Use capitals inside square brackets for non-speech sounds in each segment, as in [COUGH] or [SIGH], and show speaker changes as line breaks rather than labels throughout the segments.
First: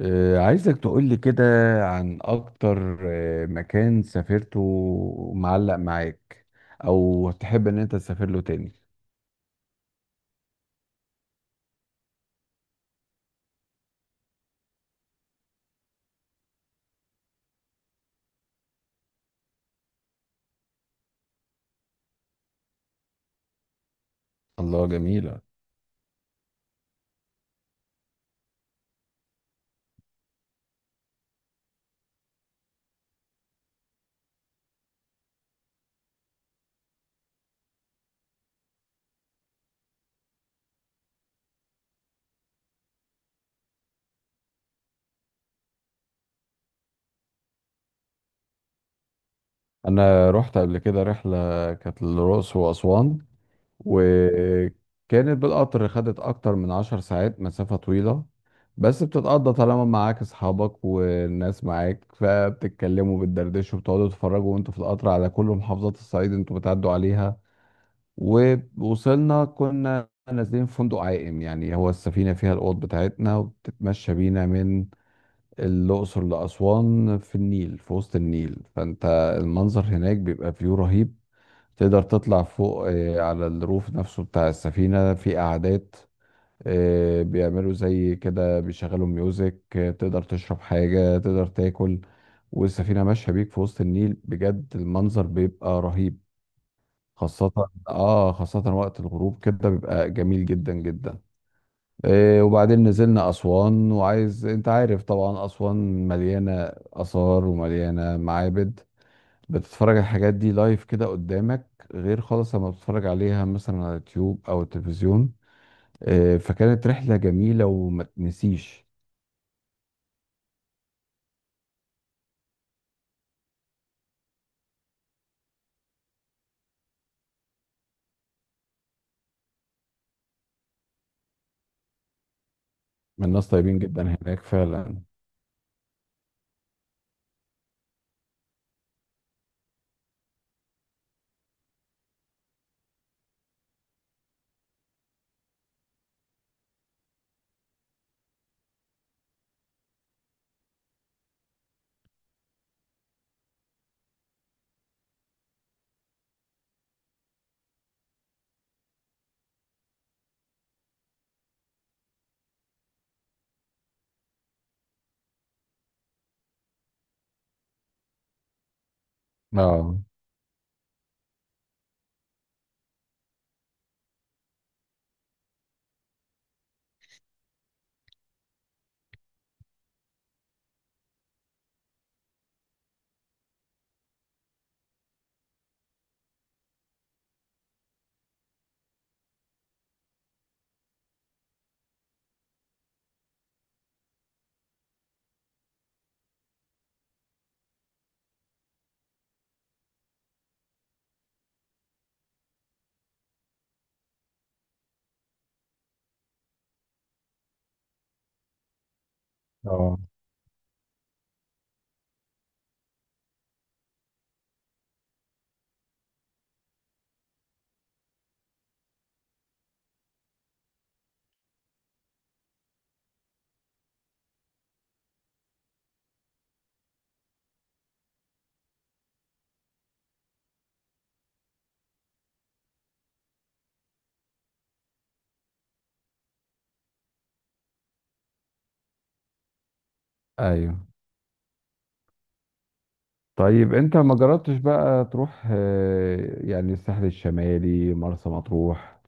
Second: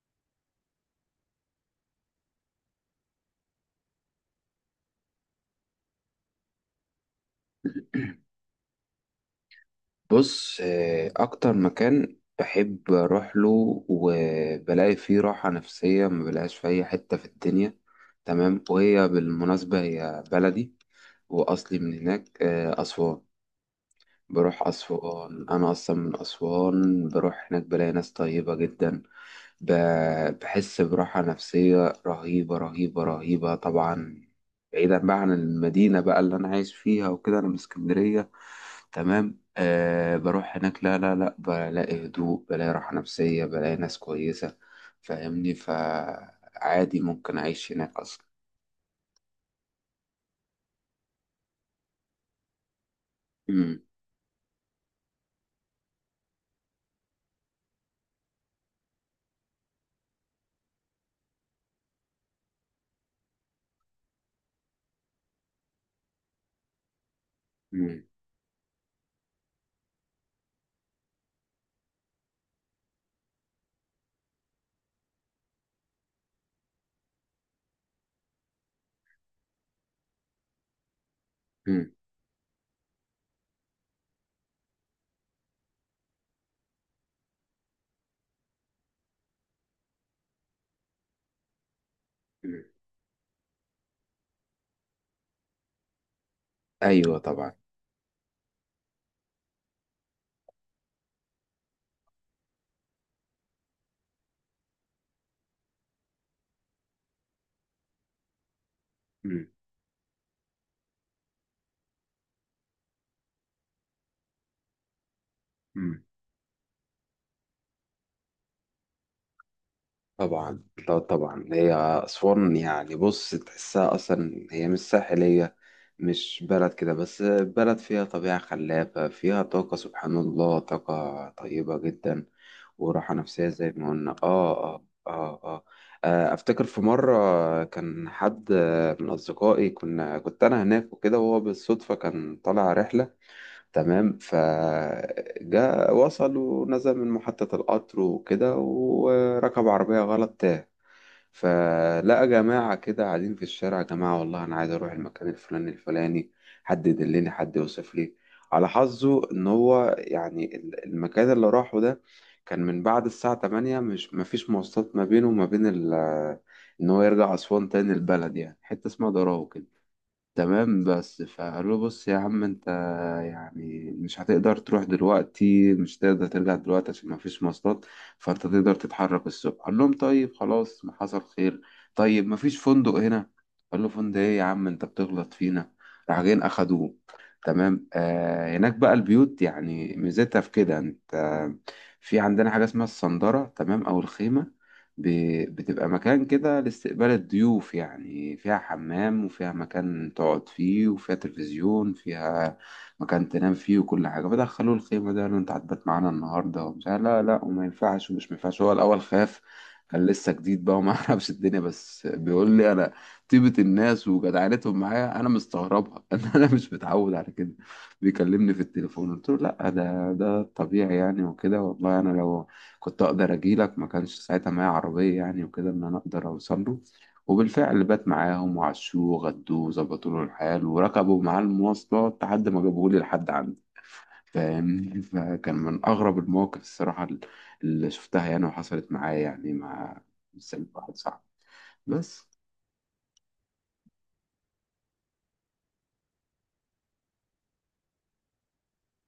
عايزك تقولي كده عن أكتر مكان سافرته معلق معاك، أو تحب إن أنت تسافر له تاني.
بص، آه، اكتر مكان بحب اروح له وبلاقي فيه راحة نفسية ما بلاقيهاش في اي حتة في الدنيا. تمام، وهي بالمناسبة هي بلدي واصلي من هناك، آه، اسوان. بروح
الله، جميلة.
اسوان، انا اصلا من اسوان، بروح هناك بلاقي ناس طيبة جدا. بحس براحة نفسية رهيبة رهيبة رهيبة، طبعا بعيدا بقى عن المدينة بقى اللي أنا عايش فيها، وكده أنا من اسكندرية. تمام، أه بروح هناك، لا لا لا، بلاقي هدوء، بلاقي راحة نفسية، بلاقي ناس كويسة. فاهمني؟ فعادي ممكن أعيش هناك أصلا.
أنا رحت قبل كده رحلة كانت للرأس وأسوان،
مم،
وكانت بالقطر. خدت أكتر من 10 ساعات، مسافة طويلة بس بتتقضى طالما معاك أصحابك والناس معاك، فبتتكلموا بتدردشوا بتقعدوا تتفرجوا وأنتوا في القطر على كل محافظات الصعيد أنتوا بتعدوا عليها.
مم،
ووصلنا كنا نازلين في فندق عائم، يعني هو السفينة فيها الأوض بتاعتنا وبتتمشى بينا من الأقصر لأسوان في النيل، في وسط النيل. فأنت المنظر هناك بيبقى فيو رهيب.
مم،
تقدر تطلع فوق على الروف نفسه بتاع السفينة، في قعدات، بيعملوا زي كده، بيشغلوا ميوزك، تقدر تشرب حاجة، تقدر تاكل،
مم.
والسفينة ماشية بيك في وسط النيل. بجد المنظر بيبقى رهيب،
أيوة
خاصة
طبعا.
اه خاصة وقت الغروب كده بيبقى جميل جدا جدا. إيه، وبعدين نزلنا أسوان، وعايز انت عارف طبعا أسوان مليانة آثار ومليانة معابد.
مم،
بتتفرج على الحاجات دي لايف كده قدامك، غير خالص لما بتتفرج عليها مثلا على اليوتيوب أو التلفزيون.
مم.
إيه، فكانت رحلة جميلة وما تنسيش.
طبعا لا، طبعا هي أسوان يعني، بص تحسها أصلا هي مش ساحلية، مش بلد كده، بس بلد فيها طبيعة خلابة، فيها طاقة، سبحان الله، طاقة طيبة جدا وراحة نفسية
الناس
زي
طيبين
ما
جدا
قلنا.
هناك
آه آه
فعلا.
آه آه. آه، أفتكر في مرة كان حد من أصدقائي، كنت أنا هناك وكده، وهو بالصدفة كان طالع رحلة. تمام، فجاء وصل ونزل من محطة القطر وكده، وركب عربية غلط، تاه. فلقى جماعة كده قاعدين في الشارع: يا جماعة والله أنا عايز أروح المكان الفلاني الفلاني، حد يدلني، حد يوصف لي. على حظه إن هو يعني المكان اللي راحه ده كان من بعد الساعة 8، مش مفيش مواصلات ما بينه وما بين إن هو يرجع أسوان تاني، البلد يعني حتة اسمها دراو.
اه،
تمام، بس فقال له: بص يا عم انت، يعني مش هتقدر تروح دلوقتي، مش هتقدر ترجع دلوقتي عشان مفيش مواصلات، فانت تقدر تتحرك الصبح. قال لهم: طيب خلاص، ما حصل خير، طيب مفيش فندق هنا؟ قال له: فندق ايه يا عم انت بتغلط فينا. راح جايين اخدوه. تمام، آه، هناك بقى البيوت يعني ميزتها في كده، انت في عندنا حاجة اسمها الصندرة، تمام، او الخيمة. بتبقى مكان كده لاستقبال الضيوف يعني، فيها حمام، وفيها مكان تقعد فيه، وفيها تلفزيون، فيها مكان تنام فيه وكل حاجة. فدخلوا الخيمة ده قالوا: انت هتبات معانا النهاردة، ومش عارف لا لا وما ينفعش ومش ما ينفعش. هو الأول خاف،
اه،
كان لسه جديد بقى وما [LAUGHS] يعرفش الدنيا. بس بيقول لي: انا طيبة الناس وجدعنتهم معايا انا مستغربها [LAUGHS] ان انا مش متعود على كده. بيكلمني في التليفون، قلت له: لا ده الطبيعي يعني، وكده، والله انا لو كنت اقدر اجيلك، ما كانش ساعتها معايا عربيه يعني وكده، ان انا اقدر اوصل له. وبالفعل بات معاهم، وعشوه، غدوه، وظبطوا له الحال، وركبوا معاه المواصلات لحد ما جابوه لي لحد عندي. فاهمني؟ فكان من اغرب المواقف الصراحه اللي شفتها يعني وحصلت معايا، يعني مع سلب
ايوه.
واحد صعب بس.
طيب انت ما جربتش بقى تروح يعني الساحل الشمالي مرسى مطروح؟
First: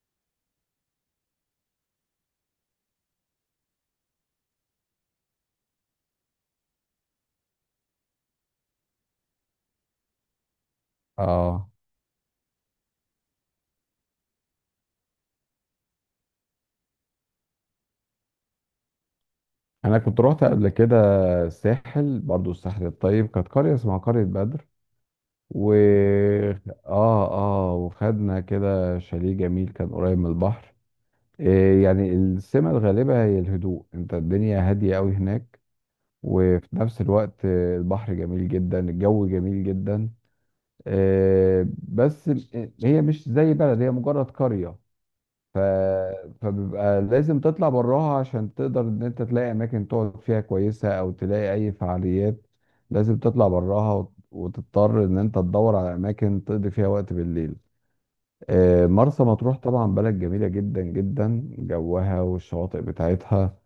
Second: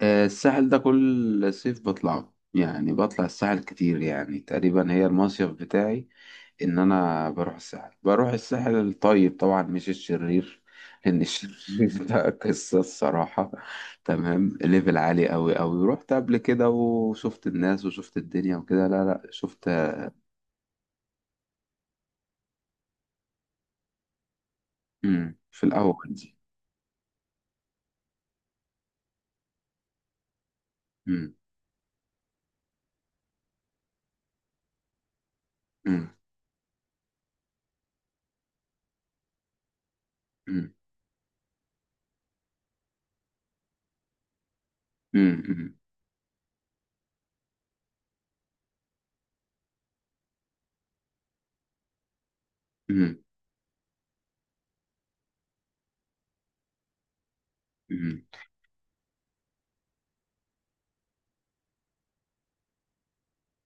آه، الساحل ده كل صيف بطلعه يعني، بطلع الساحل كتير، يعني تقريبا هي المصيف بتاعي، ان انا بروح الساحل. بروح الساحل الطيب طبعا، مش الشرير، لان
اه،
الشرير [LAUGHS] ده قصة الصراحة. تمام، ليفل عالي قوي قوي. رحت قبل كده وشفت الناس وشفت الدنيا وكده، لا لا شفت.
انا كنت روحت قبل كده الساحل، برضو الساحل الطيب. كانت قرية اسمها قرية بدر،
مم. في
و
الاول دي.
اه اه وخدنا كده شاليه جميل كان قريب من البحر.
مم.
يعني السمة الغالبة هي الهدوء، انت الدنيا هادية قوي هناك،
مم.
وفي نفس الوقت البحر جميل جدا، الجو جميل جدا.
مم.
بس هي مش زي بلد، هي مجرد قرية.
مم.
ف...
مم.
فبيبقى لازم تطلع براها عشان تقدر ان انت تلاقي اماكن تقعد فيها كويسة، او تلاقي اي فعاليات.
مم.
لازم تطلع براها وتضطر ان انت تدور على اماكن تقضي فيها وقت بالليل.
مم.
مرسى مطروح طبعا بلد جميلة جدا جدا، جوها والشواطئ بتاعتها،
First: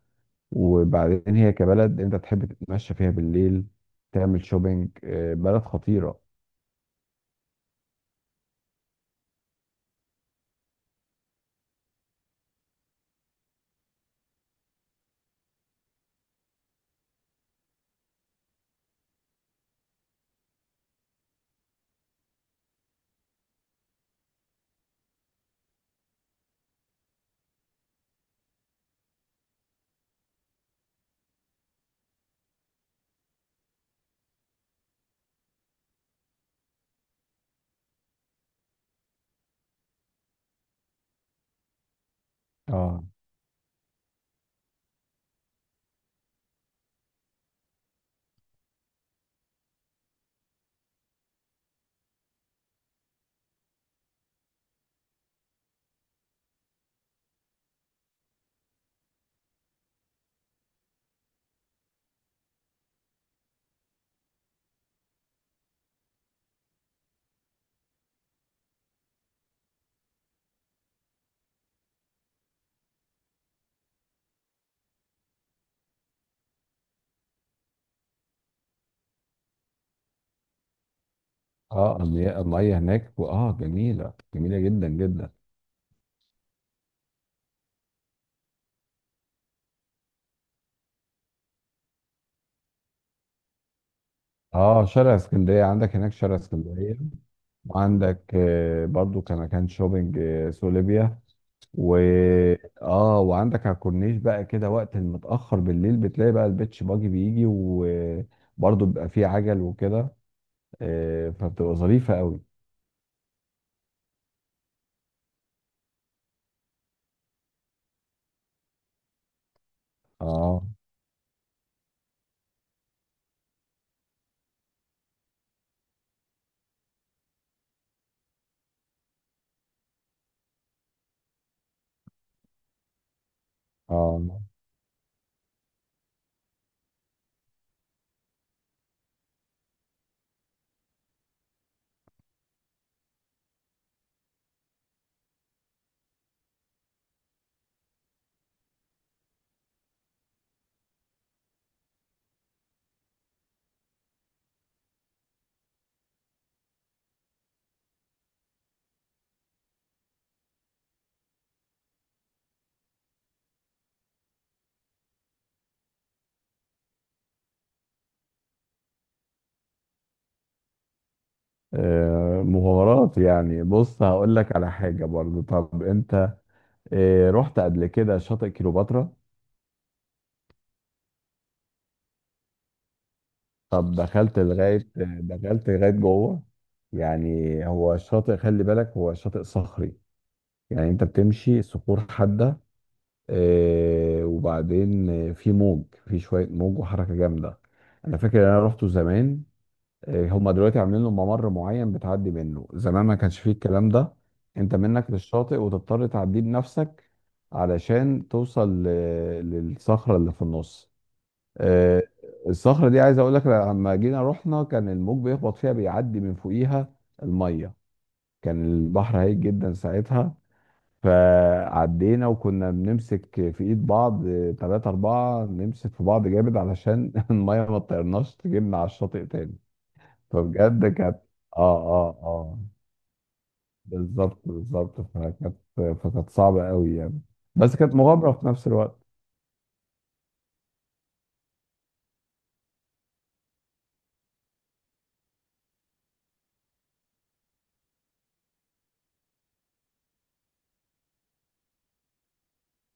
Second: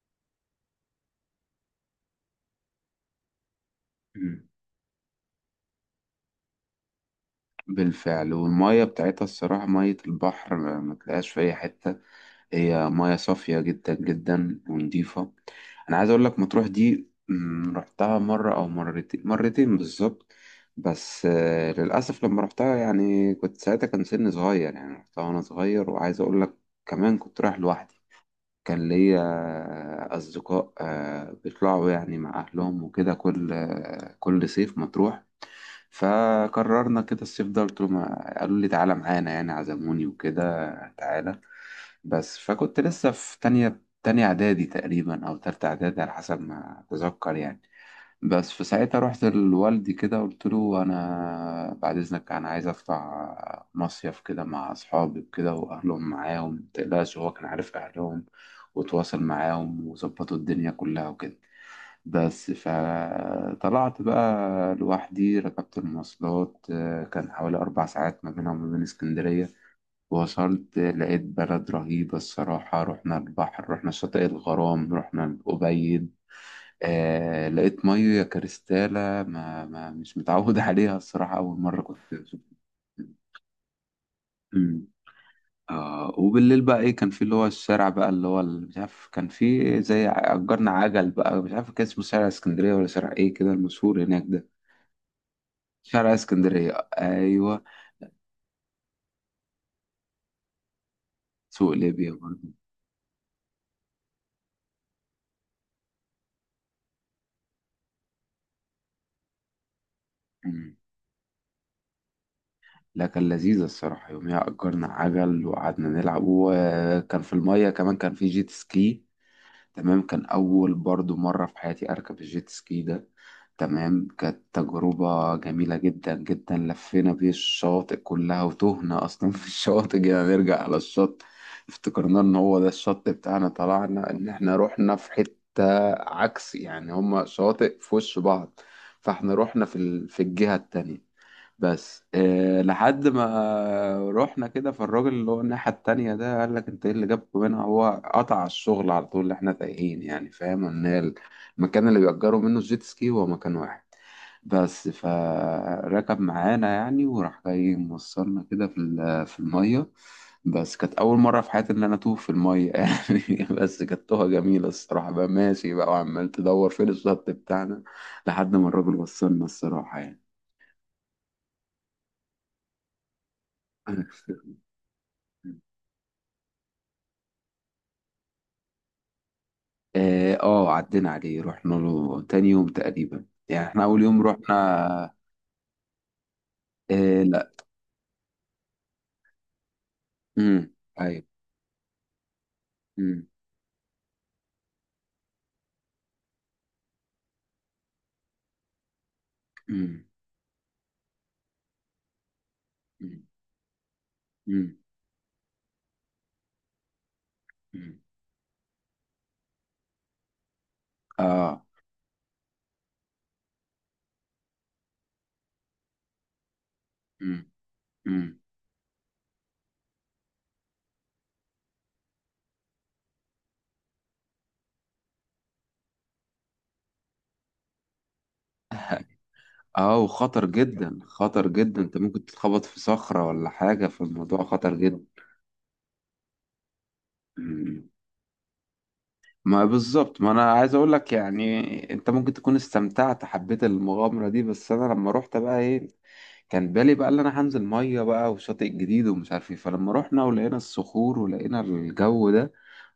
وبعدين هي كبلد انت تحب تتمشى فيها بالليل، تعمل
مم.
شوبينج، بلد خطيرة.
بالفعل، والمية بتاعتها الصراحة، مية البحر ما تلاقيهاش في أي حتة، هي مياه صافية جدا جدا ونضيفة. أنا عايز أقول لك مطروح دي، مم، رحتها مرة أو مرتين، مرتين بالظبط. بس آه، للأسف لما رحتها يعني كنت ساعتها، كان سني صغير يعني، رحتها وأنا صغير. وعايز أقول لك كمان، كنت رايح لوحدي. كان ليا أصدقاء، آه، بيطلعوا يعني مع أهلهم وكده، كل آه، كل صيف مطروح. فقررنا كده الصيف ده، قلت لهم، قالوا لي: تعالى معانا، يعني عزموني وكده، تعالى. بس فكنت
اه،
لسه في تانية إعدادي تقريبا، أو تالتة إعدادي على حسب ما أتذكر يعني. بس في ساعتها رحت لوالدي كده، قلت له: أنا بعد إذنك أنا عايز أطلع مصيف كده مع أصحابي وكده، وأهلهم معاهم متقلقش. هو كان عارف أهلهم وتواصل معاهم وظبطوا الدنيا كلها وكده. بس فطلعت بقى لوحدي، ركبت المواصلات، آه، كان حوالي أربع ساعات ما بينها وما بين اسكندرية. وصلت، آه، لقيت بلد رهيبة الصراحة. رحنا البحر، رحنا شاطئ الغرام، رحنا الأبيد. آه، لقيت مية كريستالة ما مش متعود [LAUGHS] عليها الصراحة، أول مرة
اه،
كنت أشوف.
المياه، المية هناك اه جميلة جميلة
مم.
جدا جدا.
آه، وبالليل بقى ايه، كان في اللي هو الشارع بقى اللي هو مش عارف، كان في زي اجرنا عجل بقى، مش عارف كان اسمه شارع اسكندريه ولا شارع ايه كده المشهور هناك ده.
اه، شارع اسكندريه، عندك هناك
شارع
شارع
اسكندرية
اسكندريه،
أيوة.
وعندك برضو كمكان شوبينج سوق ليبيا،
سوق
و
ليبيا برضه.
اه وعندك على الكورنيش بقى كده وقت المتاخر بالليل بتلاقي بقى البيتش باجي بيجي، وبرضو بيبقى فيه عجل وكده.
أمم.
فبتبقى ظريفه قوي.
لا، كان لذيذة الصراحة. يوميها أجرنا عجل، وقعدنا نلعب، وكان في المية كمان كان في جيت سكي. تمام، كان
اه،
أول برضو مرة في حياتي أركب الجيت سكي ده. تمام، كانت تجربة جميلة جدا جدا. لفينا بيه الشواطئ كلها، وتهنا أصلا في الشواطئ. جينا نرجع على الشط، افتكرنا إن هو ده الشط بتاعنا، طلعنا إن
اه،
إحنا رحنا في حتة عكس، يعني هما شواطئ في وش بعض، فإحنا رحنا في, في الجهة التانية. بس إيه، لحد ما رحنا كده فالراجل اللي هو الناحية التانية ده قال لك: انت ايه اللي جابكم هنا؟ هو قطع الشغل على طول اللي احنا تايهين يعني، فاهم ان هي المكان اللي بيأجروا منه الجيت سكي هو مكان واحد بس. فركب معانا يعني، وراح جاي موصلنا كده في في المية. بس كانت أول مرة في حياتي إن أنا أتوه في المية [LAUGHS] يعني بس كانت توهة جميلة الصراحة. بقى ماشي بقى وعمال تدور فين الشط بتاعنا لحد ما الراجل وصلنا الصراحة يعني.
مغامرات يعني. بص هقول لك
[LAUGHS]
على حاجه برضو. طب انت رحت قبل كده شاطئ كيلوباترا؟
اه، آه، عدينا عليه، رحنا له تاني يوم تقريبا، يعني احنا
طب
اول يوم
دخلت لغاية،
رحنا.
دخلت لغاية جوه؟
اه لا.
يعني هو الشاطئ خلي بالك هو شاطئ صخري،
امم.
يعني انت
ايوه.
بتمشي صخور حادة،
امم.
وبعدين في موج، في شوية موج وحركة جامدة. انا فاكر ان انا رحته زمان،
امم.
هما دلوقتي عاملين له ممر معين بتعدي منه، زمان ما
امم.
كانش فيه الكلام ده. انت
امم.
منك للشاطئ وتضطر تعديه بنفسك
أمم.
علشان توصل للصخرة اللي في النص.
اه.
آه، الصخرة دي عايز اقول لك لما جينا رحنا كان الموج بيخبط فيها، بيعدي من فوقيها
امم.
المية،
امم.
كان البحر هايج جدا ساعتها. فعدينا وكنا بنمسك في ايد بعض، تلاتة اربعة نمسك في بعض جامد علشان [LAUGHS] المية ما تطيرناش تجيبنا على الشاطئ تاني.
اه، وخطر
فبجد
جدا،
كانت
خطر
اه
جدا، انت
اه
ممكن
اه
تتخبط في صخرة ولا حاجة،
بالظبط
فالموضوع خطر
بالظبط،
جدا.
فكانت فكانت صعبة قوي يعني، بس
أمم.
كانت مغامرة في نفس الوقت.
ما بالظبط، ما انا عايز اقول لك يعني، انت ممكن تكون استمتعت، حبيت المغامره دي، بس انا لما روحت بقى ايه، كان بالي بقى اللي انا هنزل ميه بقى وشاطئ جديد ومش عارف ايه، فلما رحنا ولقينا الصخور ولقينا الجو ده،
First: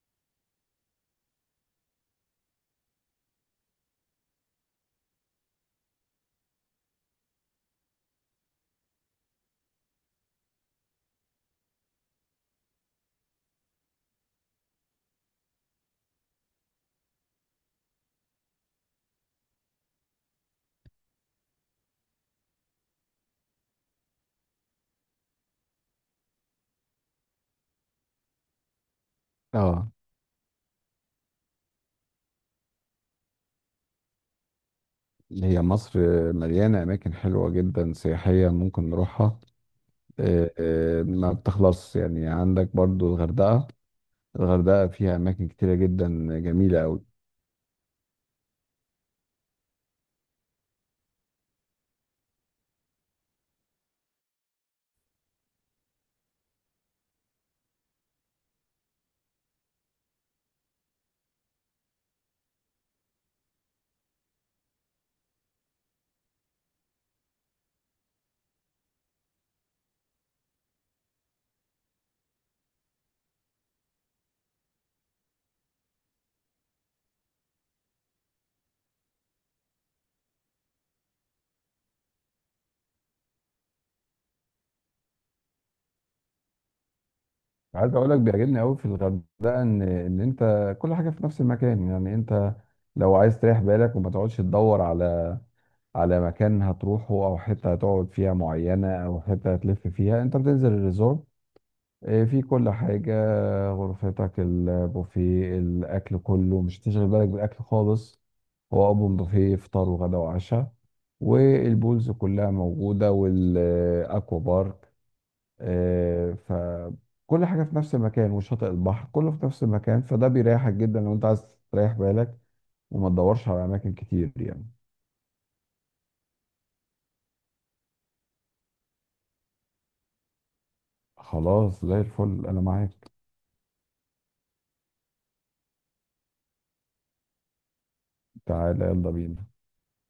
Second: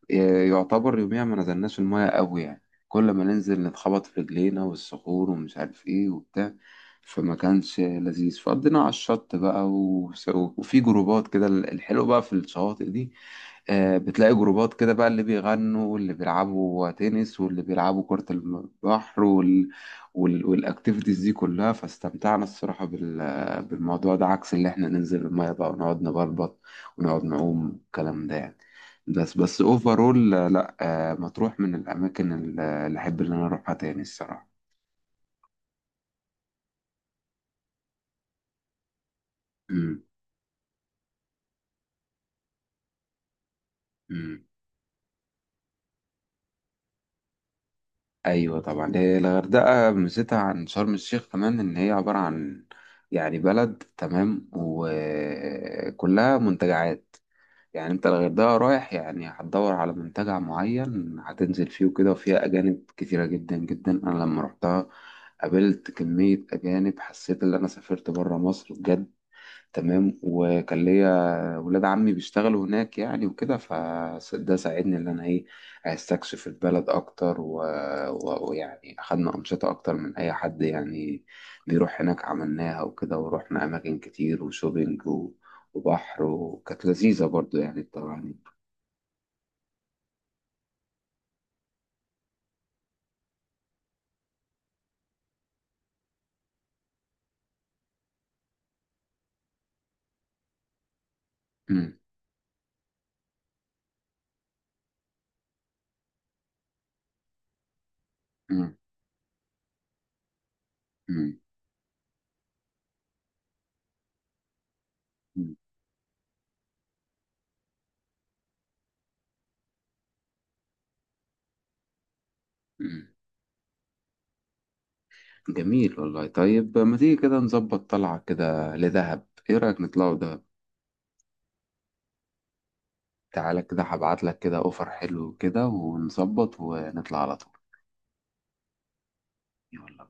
إيه، يعتبر يوميا ما نزلناش الميه قوي يعني. كل ما ننزل نتخبط في رجلينا والصخور ومش عارف ايه وبتاع، فما كانش لذيذ. فقضينا على الشط بقى، وفي جروبات كده الحلو بقى في الشواطئ دي. آه، بتلاقي جروبات كده بقى، اللي بيغنوا واللي بيلعبوا تنس واللي بيلعبوا كرة البحر والاكتيفيتيز دي كلها. فاستمتعنا الصراحة بالموضوع ده، عكس اللي احنا ننزل المية بقى ونقعد نبلبط ونقعد نعوم الكلام ده يعني. بس
اه،
اوفرول لا، آه، مطروح من الاماكن اللي احب ان انا اروحها تاني الصراحة.
هي مصر مليانة أماكن حلوة جدا سياحية ممكن نروحها.
مم.
ما بتخلص يعني. عندك برضو الغردقة،
مم.
الغردقة فيها أماكن كتيرة جدا جميلة أوي.
ايوه طبعا، هي الغردقه ميزتها عن شرم الشيخ كمان ان هي عباره عن، يعني، بلد تمام وكلها منتجعات. يعني انت الغردقه رايح يعني هتدور على منتجع معين هتنزل فيه وكده، وفيها اجانب كتيره جدا جدا. انا لما رحتها قابلت كميه اجانب، حسيت ان انا سافرت بره مصر بجد. تمام، وكان ليا ولاد عمي بيشتغلوا هناك يعني وكده، فده ساعدني ان انا ايه استكشف البلد اكتر ويعني اخدنا انشطه اكتر من اي حد يعني بيروح هناك. عملناها وكده، ورحنا اماكن كتير وشوبينج وبحر، وكانت لذيذه برضو يعني
عايز أقول لك
طبعا.
بيعجبني أوي في الغردقة إن أنت كل حاجة في نفس المكان، يعني أنت لو عايز تريح بالك وما تقعدش تدور على على مكان هتروحه، أو حتة هتقعد فيها معينة، أو حتة هتلف فيها، أنت بتنزل الريزورت.
مم.
إيه، في كل حاجة، غرفتك، البوفيه، الأكل كله، مش هتشغل بالك بالأكل خالص،
مم.
هو أوبن بوفيه فطار وغدا وعشاء،
مم.
والبولز كلها موجودة، والأكوا بارك.
مم.
إيه، فكل حاجة في نفس المكان، وشاطئ البحر كله في نفس المكان، فده بيريحك جدا لو أنت عايز تريح بالك
مم.
وما تدورش على أماكن كتير يعني.
جميل والله. طيب ما تيجي كده نظبط طلعه كده لدهب، ايه رايك نطلعوا دهب؟
خلاص زي الفل، أنا معاك.
تعالى كده هبعت لك كده اوفر حلو كده، ونظبط ونطلع على طول.
تعالى يلا بينا.
يلا.